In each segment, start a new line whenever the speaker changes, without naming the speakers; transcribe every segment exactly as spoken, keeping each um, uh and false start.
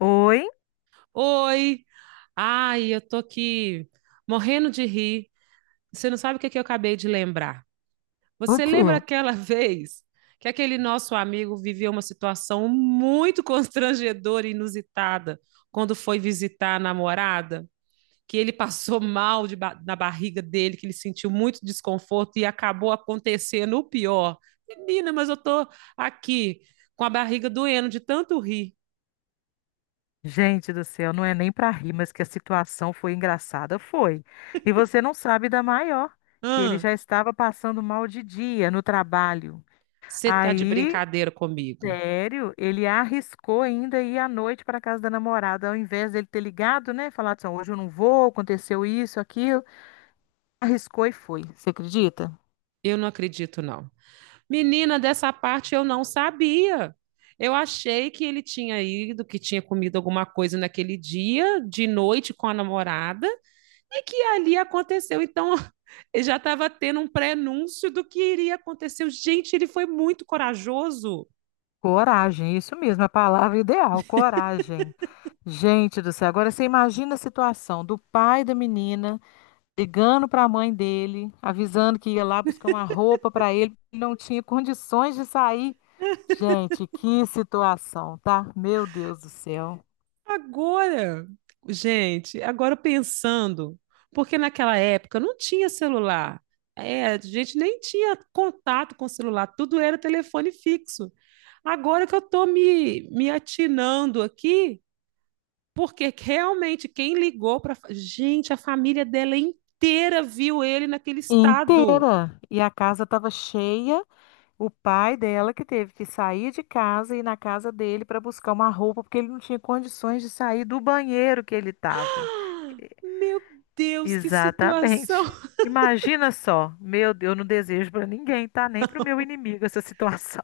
Oi?
Oi! Ai, eu tô aqui morrendo de rir. Você não sabe o que é que eu acabei de lembrar.
O
Você
quê?
lembra aquela vez que aquele nosso amigo viveu uma situação muito constrangedora e inusitada quando foi visitar a namorada? Que ele passou mal de ba- na barriga dele, que ele sentiu muito desconforto e acabou acontecendo o pior. Menina, mas eu tô aqui com a barriga doendo de tanto rir.
Gente do céu, não é nem pra rir, mas que a situação foi engraçada, foi. E você não sabe da maior, que ele já estava passando mal de dia no trabalho.
Você tá de
Aí,
brincadeira comigo?
sério, ele arriscou ainda ir à noite para casa da namorada, ao invés dele ter ligado, né? Falado assim, "Ó, hoje eu não vou, aconteceu isso, aquilo." Arriscou e foi. Você acredita?
Eu não acredito, não. Menina, dessa parte eu não sabia. Eu achei que ele tinha ido, que tinha comido alguma coisa naquele dia, de noite com a namorada, e que ali aconteceu. Então, ele já estava tendo um prenúncio do que iria acontecer. Gente, ele foi muito corajoso.
Coragem, isso mesmo, a palavra ideal, coragem. Gente do céu, agora você imagina a situação do pai da menina ligando para a mãe dele, avisando que ia lá buscar uma roupa para ele, ele não tinha condições de sair. Gente, que situação, tá? Meu Deus do céu.
Agora, gente, agora pensando, porque naquela época não tinha celular. É, a gente nem tinha contato com celular, tudo era telefone fixo. Agora que eu estou me, me atinando aqui, porque que realmente quem ligou para. Gente, a família dela inteira viu ele naquele estado.
Inteira. E a casa estava cheia. O pai dela que teve que sair de casa e ir na casa dele para buscar uma roupa, porque ele não tinha condições de sair do banheiro que ele estava.
Meu Deus, que situação!
Exatamente. Imagina só. Meu Deus, eu não desejo para ninguém, tá? Nem para o meu inimigo essa situação.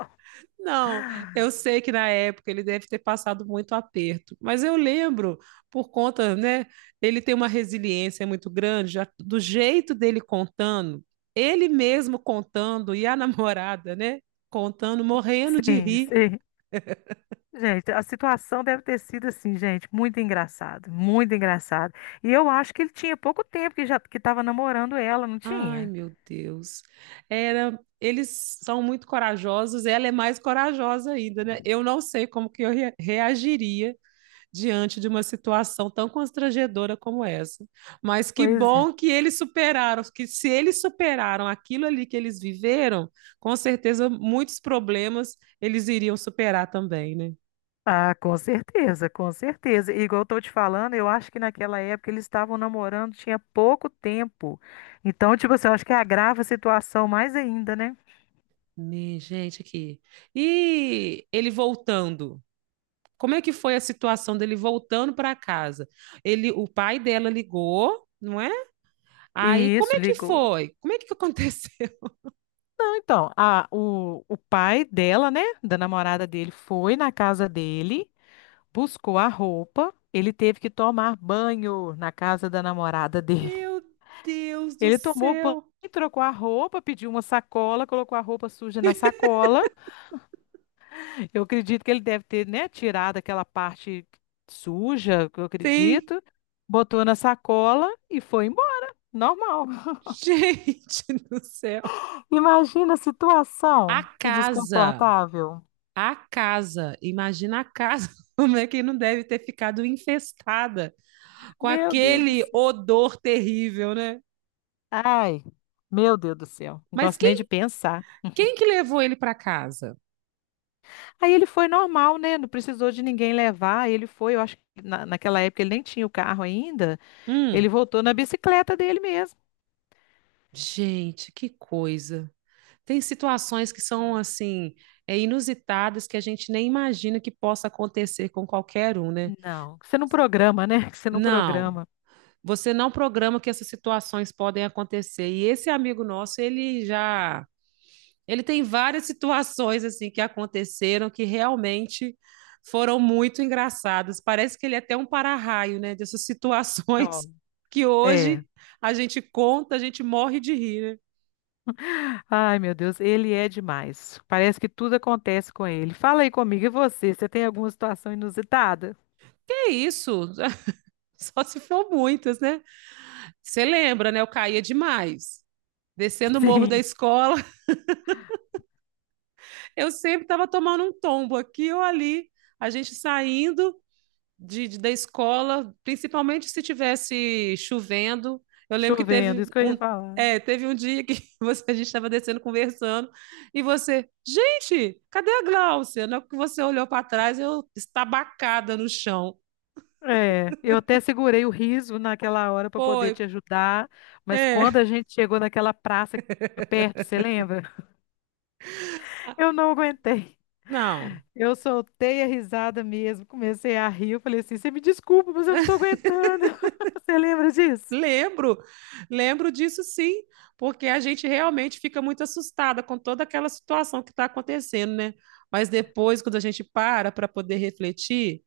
Não, eu sei que na época ele deve ter passado muito aperto, mas eu lembro, por conta, né, ele tem uma resiliência muito grande, já do jeito dele contando, ele mesmo contando e a namorada, né, contando, morrendo de
Sim,
rir.
sim. Gente, a situação deve ter sido assim, gente, muito engraçado, muito engraçado. E eu acho que ele tinha pouco tempo que já que estava namorando ela, não
Ai,
tinha?
meu Deus. Era, eles são muito corajosos, ela é mais corajosa ainda, né? Eu não sei como que eu re- reagiria diante de uma situação tão constrangedora como essa. Mas que
Pois é.
bom que eles superaram, que se eles superaram aquilo ali que eles viveram, com certeza muitos problemas eles iriam superar também, né?
Ah, com certeza, com certeza. E igual eu tô te falando, eu acho que naquela época eles estavam namorando, tinha pouco tempo. Então, tipo assim, eu acho que agrava a situação mais ainda, né?
Me- Gente, aqui. E ele voltando. Como é que foi a situação dele voltando para casa? Ele, o pai dela ligou, não é? Aí,
E
como
isso
é que
ligou.
foi? Como é que aconteceu?
Então, a, o, o pai dela, né, da namorada dele, foi na casa dele, buscou a roupa, ele teve que tomar banho na casa da namorada dele.
Meu Deus do
Ele tomou banho,
céu!
trocou a roupa, pediu uma sacola, colocou a roupa suja na sacola. Eu acredito que ele deve ter, né, tirado aquela parte suja, que eu
Sim,
acredito, botou na sacola e foi embora. Normal.
gente do céu.
Imagina a
A
situação, que
casa,
desconfortável.
a casa, imagina a casa, como é que não deve ter ficado infestada com
Meu Deus do
aquele
céu.
odor terrível, né?
Ai, meu Deus do céu. Não
Mas
gosto nem de
quem,
pensar.
quem que levou ele para casa?
Aí ele foi normal, né? Não precisou de ninguém levar. Ele foi, eu acho que na- naquela época ele nem tinha o carro ainda.
Hum,
Ele voltou na bicicleta dele mesmo.
gente, que coisa. Tem situações que são assim, é, inusitadas que a gente nem imagina que possa acontecer com qualquer um, né?
Não, que você não programa, né? Que você não
Não,
programa.
você não programa que essas situações podem acontecer. E esse amigo nosso, ele já ele tem várias situações assim que aconteceram que realmente foram muito engraçadas. Parece que ele é até um para-raio, né, dessas situações
Não.
que
É.
hoje a gente conta, a gente morre de rir, né?
Ai, meu Deus, ele é demais. Parece que tudo acontece com ele. Fala aí comigo, e você? Você tem alguma situação inusitada?
É isso, só se for muitas, né? Você lembra, né? Eu caía demais. Descendo o morro da
Sim,
escola, eu sempre estava tomando um tombo aqui ou ali, a gente saindo de, de- da escola, principalmente se tivesse chovendo. Eu lembro que
chovendo,
teve
isso que eu ia
um,
falar.
é, teve um dia que você- a gente estava descendo conversando e você, gente, cadê a Gláucia? Na hora que você olhou para trás, eu estabacada no chão.
É, eu até segurei o riso naquela hora para
Foi,
poder te ajudar, mas quando
é.
a gente chegou naquela praça aqui perto, você lembra?
Ah,
Eu não aguentei.
não,
Eu soltei a risada mesmo, comecei a rir. Eu falei assim: você me desculpa, mas eu não tô aguentando. Você lembra disso?
lembro, lembro disso sim, porque a gente realmente fica muito assustada com toda aquela situação que está acontecendo, né? Mas depois, quando a gente para para poder refletir,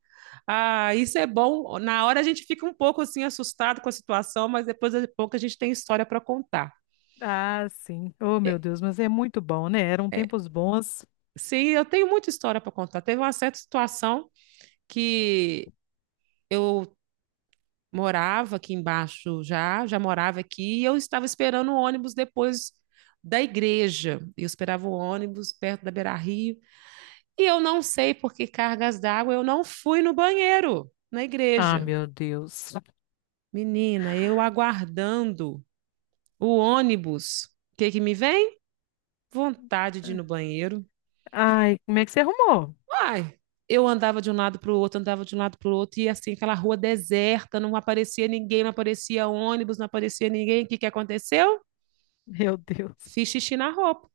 ah, isso é bom. Na hora a gente fica um pouco assim assustado com a situação, mas depois de pouco a gente tem história para contar.
Ah, sim. Oh,
E,
meu Deus, mas é muito bom, né? Eram tempos bons.
sim, eu tenho muita história para contar. Teve uma certa situação que eu morava aqui embaixo já, já morava aqui, e eu estava esperando o ônibus depois da igreja. Eu esperava o ônibus perto da Beira-Rio, e eu não sei por que cargas d'água eu não fui no banheiro na
Ah,
igreja.
meu Deus.
Menina, eu aguardando o ônibus. O que que me vem? Vontade de ir no banheiro.
Ai, como é que você arrumou?
Ai, eu andava de um lado para o outro, andava de um lado para o outro, e assim, aquela rua deserta, não aparecia ninguém, não aparecia ônibus, não aparecia ninguém. O que que aconteceu?
Meu Deus.
Fiz xixi na roupa.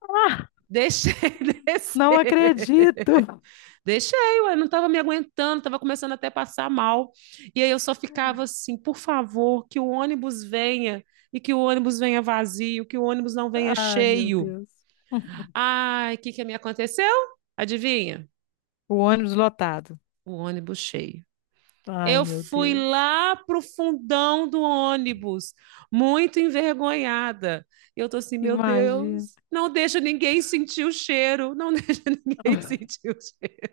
Ah,
Deixei
não
descer.
acredito.
Deixei, eu não estava me aguentando, estava começando até a passar mal. E aí eu só ficava assim, por favor, que o ônibus venha e que o ônibus venha vazio, que o ônibus não venha
Ai, meu
cheio.
Deus.
Ai, o que que me aconteceu? Adivinha?
O ônibus lotado.
O ônibus cheio.
Ai,
Eu
meu
fui
Deus.
lá pro fundão do ônibus, muito envergonhada. E eu tô assim, meu
Imagina.
Deus, não deixa ninguém sentir o cheiro, não deixa ninguém sentir o cheiro.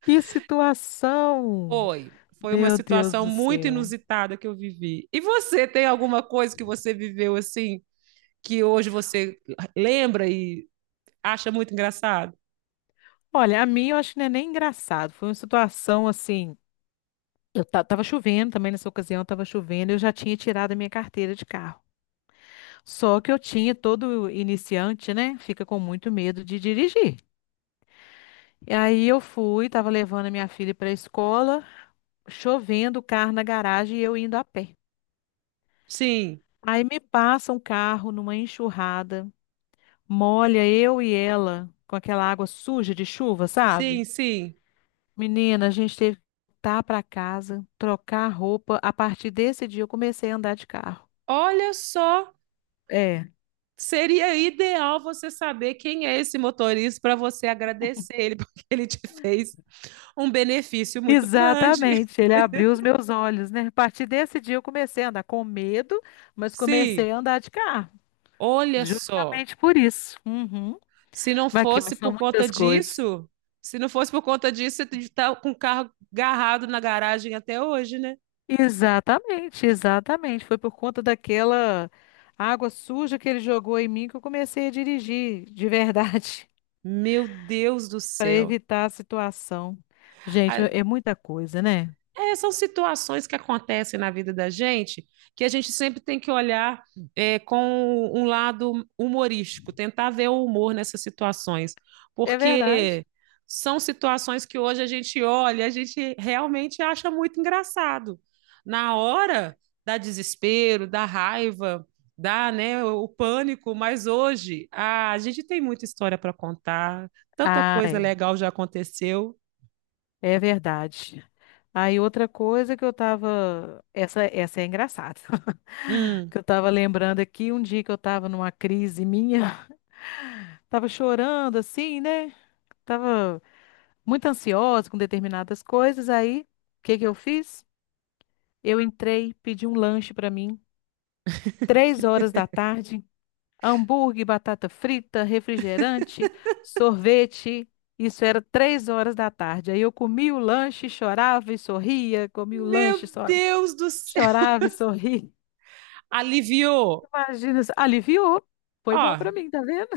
Que situação!
Foi, foi uma
Meu Deus
situação
do
muito
céu.
inusitada que eu vivi. E você tem alguma coisa que você viveu assim, que hoje você lembra e acha muito engraçado?
Olha, a mim eu acho que não é nem engraçado. Foi uma situação assim. Eu ta- tava chovendo também nessa ocasião, tava chovendo, eu já tinha tirado a minha carteira de carro. Só que eu tinha, todo iniciante, né, fica com muito medo de dirigir. E aí eu fui, tava levando a minha filha para a escola, chovendo, o carro na garagem e eu indo a pé.
Sim,
Aí me passa um carro numa enxurrada, molha eu e ela com aquela água suja de chuva, sabe?
sim, sim.
Menina, a gente teve que voltar para casa, trocar a roupa. A partir desse dia eu comecei a andar de carro.
Olha só,
É.
seria ideal você saber quem é esse motorista para você agradecer ele, porque ele te fez um benefício muito grande.
Exatamente, ele abriu os meus olhos, né? A partir desse dia eu comecei a andar com medo, mas
Sim,
comecei a andar de carro.
olha só.
Justamente por isso. Uhum.
Se não
Mas aqui, mas
fosse
são
por conta
muitas coisas.
disso, se não fosse por conta disso, você está com o carro garrado na garagem até hoje, né?
Exatamente, exatamente. Foi por conta daquela água suja que ele jogou em mim que eu comecei a dirigir, de verdade,
Meu Deus do
para
céu.
evitar a situação. Gente,
A-
é muita coisa, né?
É, são situações que acontecem na vida da gente que a gente sempre tem que olhar é, com um lado humorístico, tentar ver o humor nessas situações,
É verdade.
porque são situações que hoje a gente olha, a gente realmente acha muito engraçado. Na hora da desespero, da raiva, dá, né, o pânico, mas hoje ah, a gente tem muita história para contar, tanta
Ah,
coisa
é.
legal já aconteceu.
É verdade. Aí outra coisa que eu tava. Essa, essa é engraçada.
Hum,
Que eu tava lembrando aqui um dia que eu tava numa crise minha. Tava chorando assim, né? Tava muito ansiosa com determinadas coisas. Aí, o que que eu fiz? Eu entrei, pedi um lanche pra mim, três horas da tarde. Hambúrguer, batata frita, refrigerante, sorvete. Isso era três horas da tarde. Aí eu comia o lanche, chorava e sorria, comia o
meu
lanche, só
Deus do céu!
chorava e sorria.
Aliviou.
Imagina, aliviou. Foi bom para
Ó,
mim, tá vendo?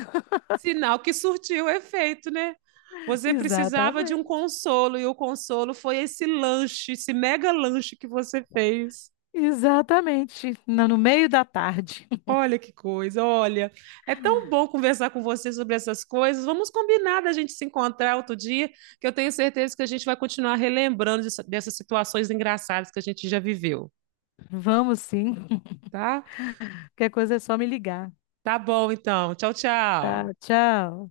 sinal que surtiu efeito, né? Você precisava de um
Exatamente.
consolo e o consolo foi esse lanche, esse mega lanche que você fez.
Exatamente. No no meio da tarde.
Olha que coisa, olha. É tão bom conversar com você sobre essas coisas. Vamos combinar da gente se encontrar outro dia, que eu tenho certeza que a gente vai continuar relembrando dessa- dessas situações engraçadas que a gente já viveu,
Vamos sim.
tá?
Qualquer coisa é só me ligar.
Tá bom, então. Tchau, tchau.
Tá, tchau.